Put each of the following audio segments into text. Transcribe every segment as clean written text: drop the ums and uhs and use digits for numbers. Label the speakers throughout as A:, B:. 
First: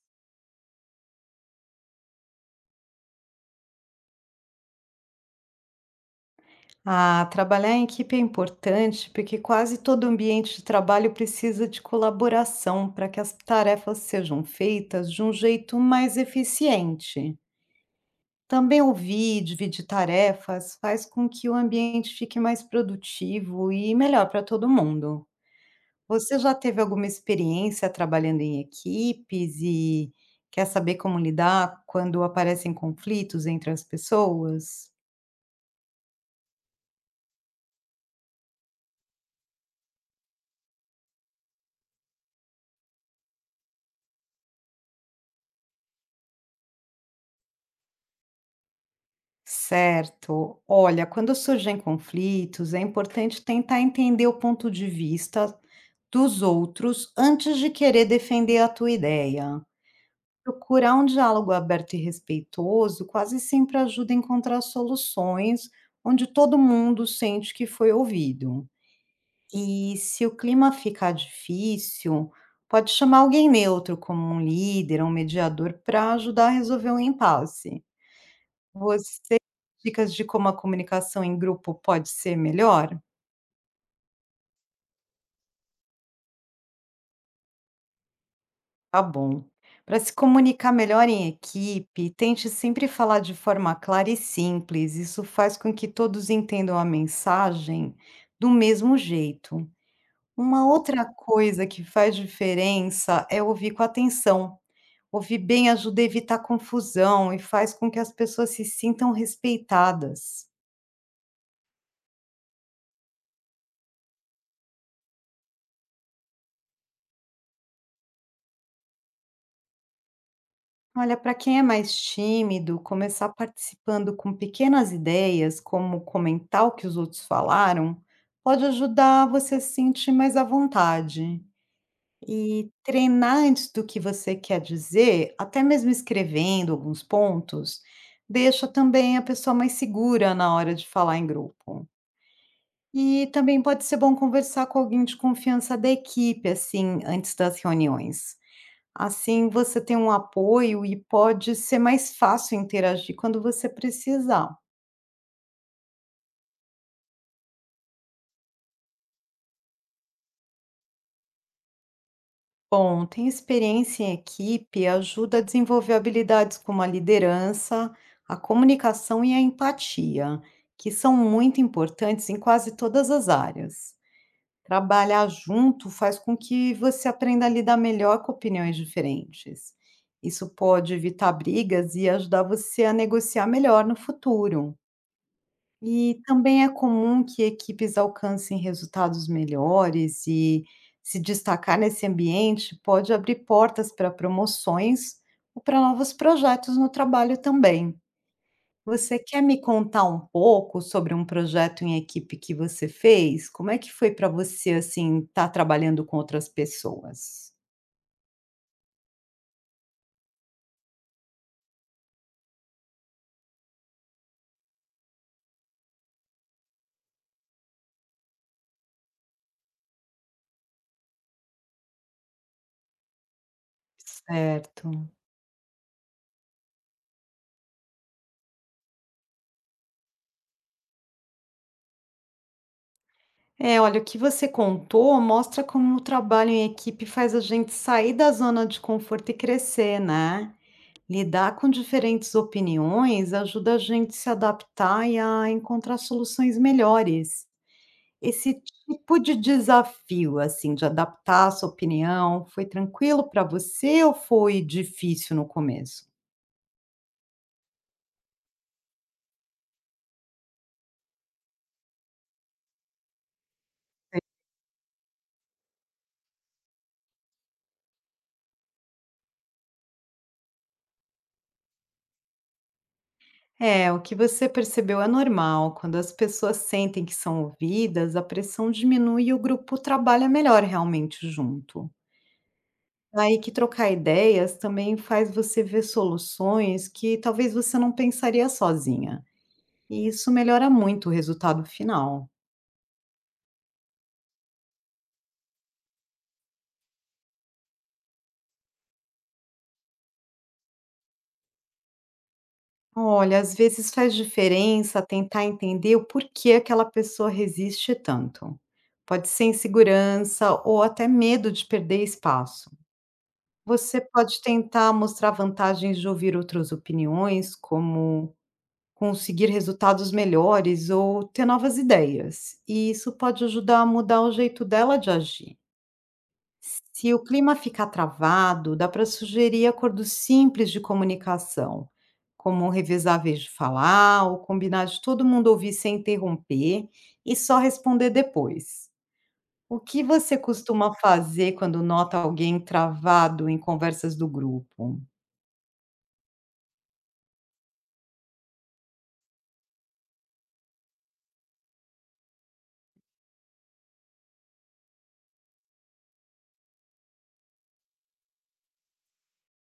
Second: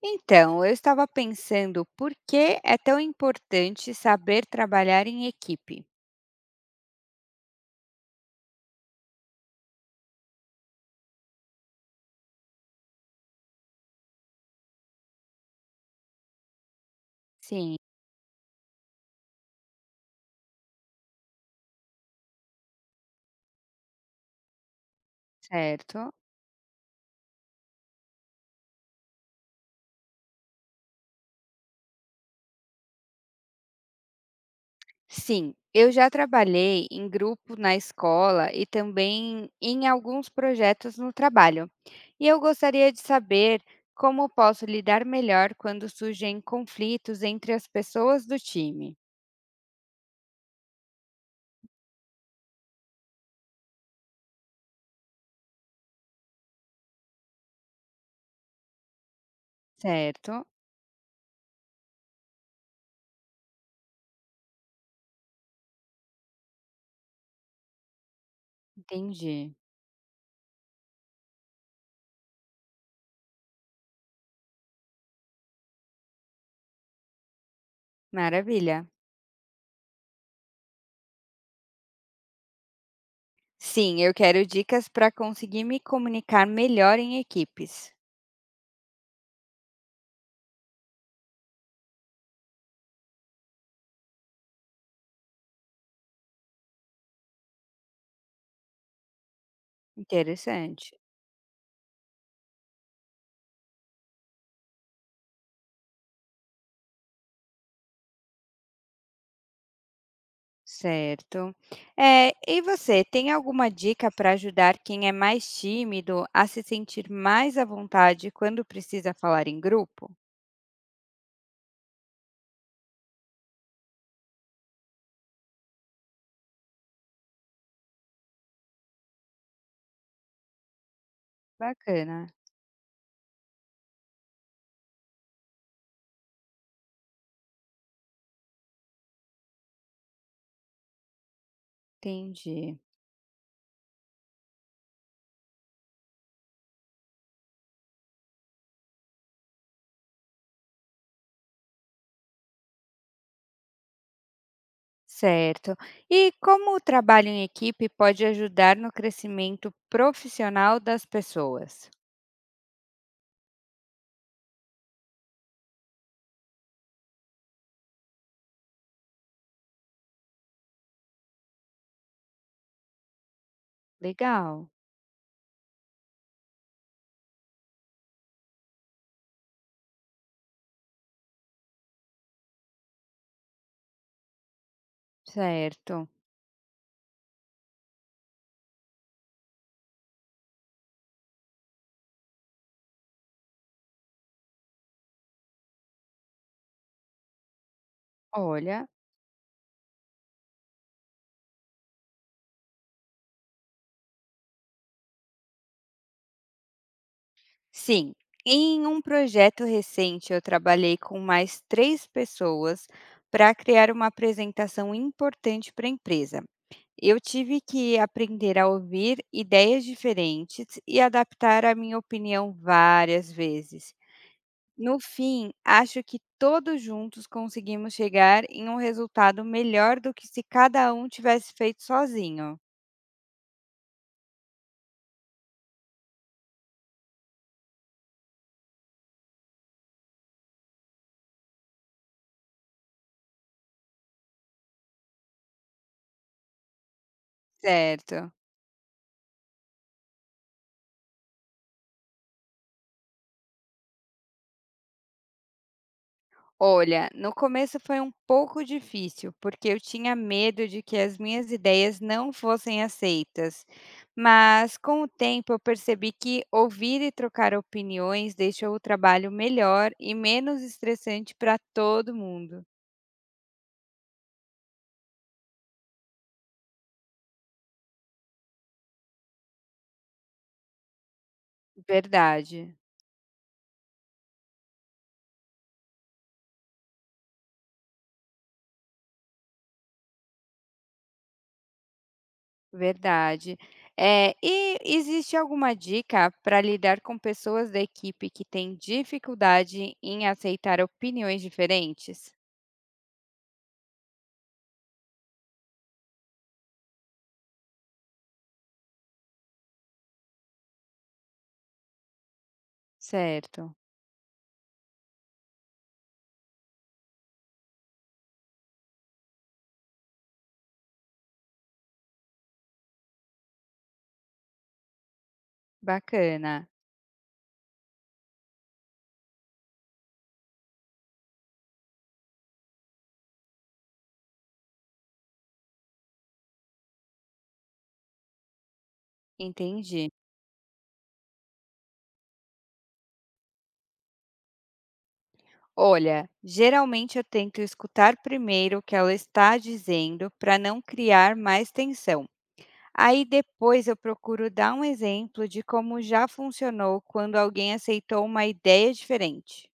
A: Então, eu estava pensando por que é tão importante saber trabalhar em equipe.
B: Trabalhar em equipe é importante porque quase todo ambiente de trabalho precisa de colaboração para que as tarefas sejam feitas de um jeito mais eficiente.
A: Sim.
B: Também ouvir e dividir tarefas faz com que o ambiente fique mais produtivo e melhor para todo mundo.
A: Certo?
B: Você já teve alguma experiência trabalhando em equipes e quer saber como lidar quando aparecem conflitos entre as pessoas?
A: Sim, eu já trabalhei em grupo na escola e também em alguns projetos no trabalho. E eu gostaria de saber como posso lidar melhor quando surgem conflitos entre as pessoas do time.
B: Certo. Olha, quando surgem conflitos, é importante tentar entender o ponto de vista dos outros antes de querer defender a tua ideia.
A: Certo?
B: Procurar um diálogo aberto e respeitoso quase sempre ajuda a encontrar soluções onde todo mundo sente que foi ouvido.
A: Entendi.
B: E se o clima ficar difícil, pode chamar alguém neutro, como um líder, um mediador, para ajudar a resolver o impasse.
A: Maravilha.
B: Dicas de como a comunicação em grupo pode ser melhor?
A: Sim, eu quero dicas para conseguir me comunicar melhor em equipes.
B: Tá bom. Para se comunicar melhor em equipe, tente sempre falar de forma clara e simples. Isso faz com que todos entendam a mensagem do mesmo jeito. Uma
A: Interessante,
B: outra coisa que faz diferença é ouvir com atenção. Ouvir bem ajuda a evitar confusão e faz com que as pessoas se sintam respeitadas.
A: certo. E você, tem alguma dica para ajudar quem é mais tímido a se sentir mais à vontade quando precisa falar em grupo?
B: Olha, para quem é mais tímido, começar participando com pequenas ideias, como comentar o que os outros falaram, pode ajudar você a se sentir mais à vontade.
A: Bacana,
B: E treinar antes do que você quer dizer, até mesmo escrevendo alguns pontos, deixa também a pessoa mais segura na hora de falar em grupo.
A: entendi.
B: E também pode ser bom conversar com alguém de confiança da equipe, assim, antes das reuniões. Assim você tem um apoio e pode ser mais fácil interagir quando você precisar.
A: Certo. E como o trabalho em equipe pode ajudar no crescimento profissional das pessoas?
B: Bom, ter experiência em equipe ajuda a desenvolver habilidades como a liderança, a comunicação e a empatia, que são muito importantes em quase todas as áreas.
A: Legal,
B: Trabalhar junto faz com que você aprenda a lidar melhor com opiniões diferentes. Isso pode evitar brigas e ajudar você a negociar melhor no futuro.
A: certo.
B: E também é comum que equipes alcancem resultados melhores e se destacar nesse ambiente pode abrir portas para promoções ou para novos projetos no trabalho também.
A: Olha,
B: Você quer me contar um pouco sobre um projeto em equipe que você fez? Como é que foi para você assim estar trabalhando com outras pessoas?
A: sim, em um projeto recente eu trabalhei com mais três pessoas para criar uma apresentação importante para a empresa. Eu tive que aprender a ouvir ideias diferentes e adaptar a minha opinião várias vezes.
B: Certo.
A: No fim, acho que todos juntos conseguimos chegar em um resultado melhor do que se cada um tivesse feito sozinho.
B: É, olha, o que você contou mostra como o trabalho em equipe faz a gente sair da zona de conforto e crescer, né? Lidar com diferentes opiniões ajuda a gente se adaptar e a encontrar soluções melhores.
A: Certo.
B: Esse tipo de desafio, assim, de adaptar a sua opinião, foi tranquilo para você ou foi difícil no começo?
A: Olha, no começo foi um pouco difícil, porque eu tinha medo de que as minhas ideias não fossem aceitas. Mas com o tempo eu percebi que ouvir e trocar opiniões deixa o trabalho melhor e menos estressante para todo mundo.
B: É, o que você percebeu é normal. Quando as pessoas sentem que são ouvidas, a pressão diminui e o grupo trabalha melhor realmente junto.
A: Verdade,
B: Aí que trocar ideias também faz você ver soluções que talvez você não pensaria sozinha. E isso melhora muito o resultado final.
A: verdade. É, e existe alguma dica para lidar com pessoas da equipe que têm dificuldade em aceitar opiniões diferentes?
B: Olha, às vezes faz diferença tentar entender o porquê aquela pessoa resiste tanto. Pode ser insegurança ou até medo de perder espaço.
A: Certo,
B: Você pode tentar mostrar vantagens de ouvir outras opiniões, como conseguir resultados melhores ou ter novas ideias. E isso pode ajudar a mudar o jeito dela de agir.
A: bacana.
B: Se o clima ficar travado, dá para sugerir acordos simples de comunicação, como revezar a vez de falar ou combinar de todo mundo ouvir sem interromper e só responder depois. O que
A: Entendi.
B: você costuma fazer quando nota alguém travado em conversas do grupo?
A: Olha, geralmente eu tento escutar primeiro o que ela está dizendo para não criar mais tensão. Aí depois eu procuro dar um exemplo de como já funcionou quando alguém aceitou uma ideia diferente.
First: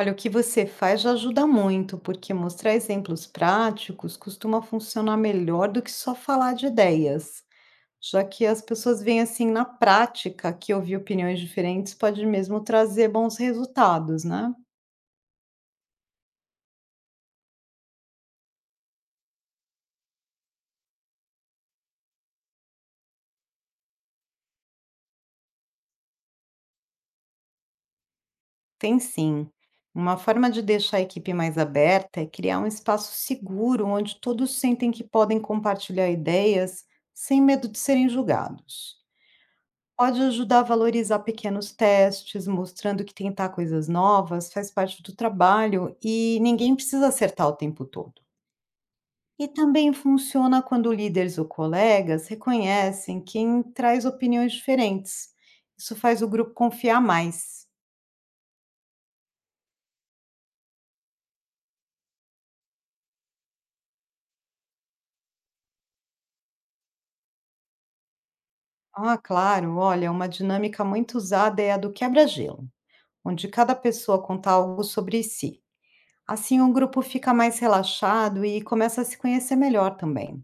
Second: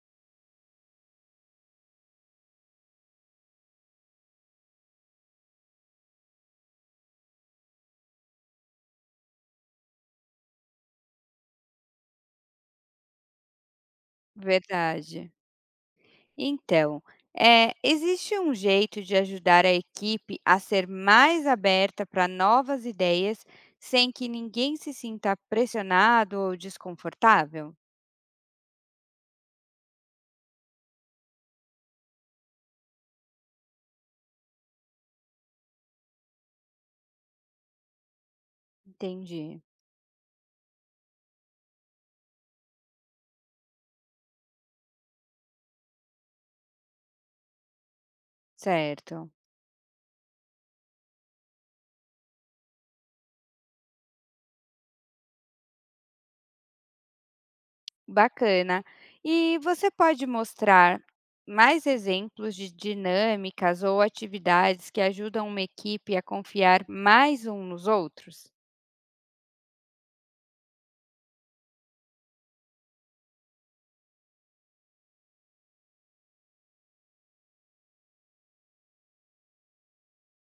B: Olha, o que você faz já ajuda muito, porque mostrar exemplos práticos costuma funcionar melhor do que só falar de ideias. Já que as pessoas veem assim na prática que ouvir opiniões diferentes pode mesmo trazer bons resultados, né?
A: Verdade. Então, é, existe um jeito de ajudar a equipe a ser mais aberta para novas ideias sem que ninguém se sinta pressionado ou desconfortável?
B: Tem sim. Uma forma de deixar a equipe mais aberta é criar um espaço seguro onde todos sentem que podem compartilhar ideias sem medo de serem julgados.
A: Entendi.
B: Pode ajudar a valorizar pequenos testes, mostrando que tentar coisas novas faz parte do trabalho e ninguém precisa acertar o tempo todo.
A: Certo.
B: E também funciona quando líderes ou colegas reconhecem quem traz opiniões diferentes. Isso faz o grupo confiar mais.
A: Bacana. E você pode mostrar mais exemplos de dinâmicas ou atividades que ajudam uma equipe a confiar mais um nos outros?
B: Claro, olha, uma dinâmica muito usada é a do quebra-gelo, onde cada pessoa conta algo sobre si. Assim, o grupo fica mais relaxado e começa a se conhecer melhor também.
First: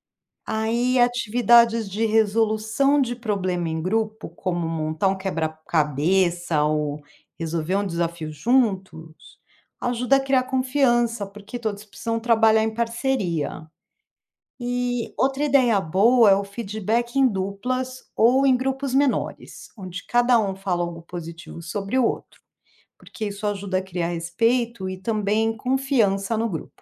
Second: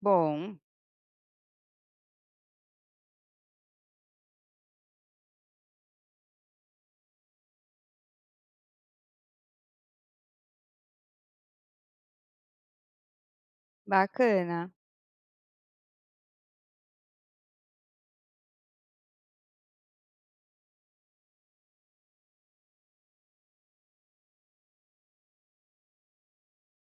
A: Bom,
B: Aí, atividades de resolução de problema em grupo, como montar um quebra-cabeça ou resolver um desafio juntos, ajuda a criar confiança, porque todos precisam trabalhar em parceria.
A: bacana.
B: E outra ideia boa é o feedback em duplas ou em grupos menores, onde cada um fala algo positivo sobre o outro, porque isso ajuda a criar respeito e também confiança no grupo.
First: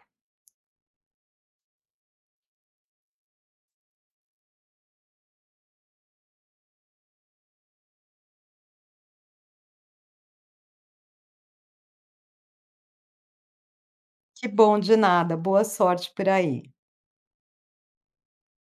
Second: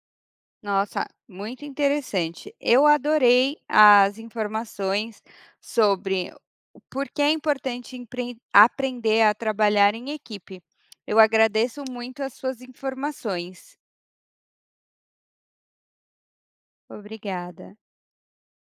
A: Nossa, muito interessante. Eu adorei as informações sobre o por que é importante aprender a trabalhar em equipe. Eu agradeço muito as suas informações.
B: Que bom, de nada, boa sorte por aí.
A: Obrigada.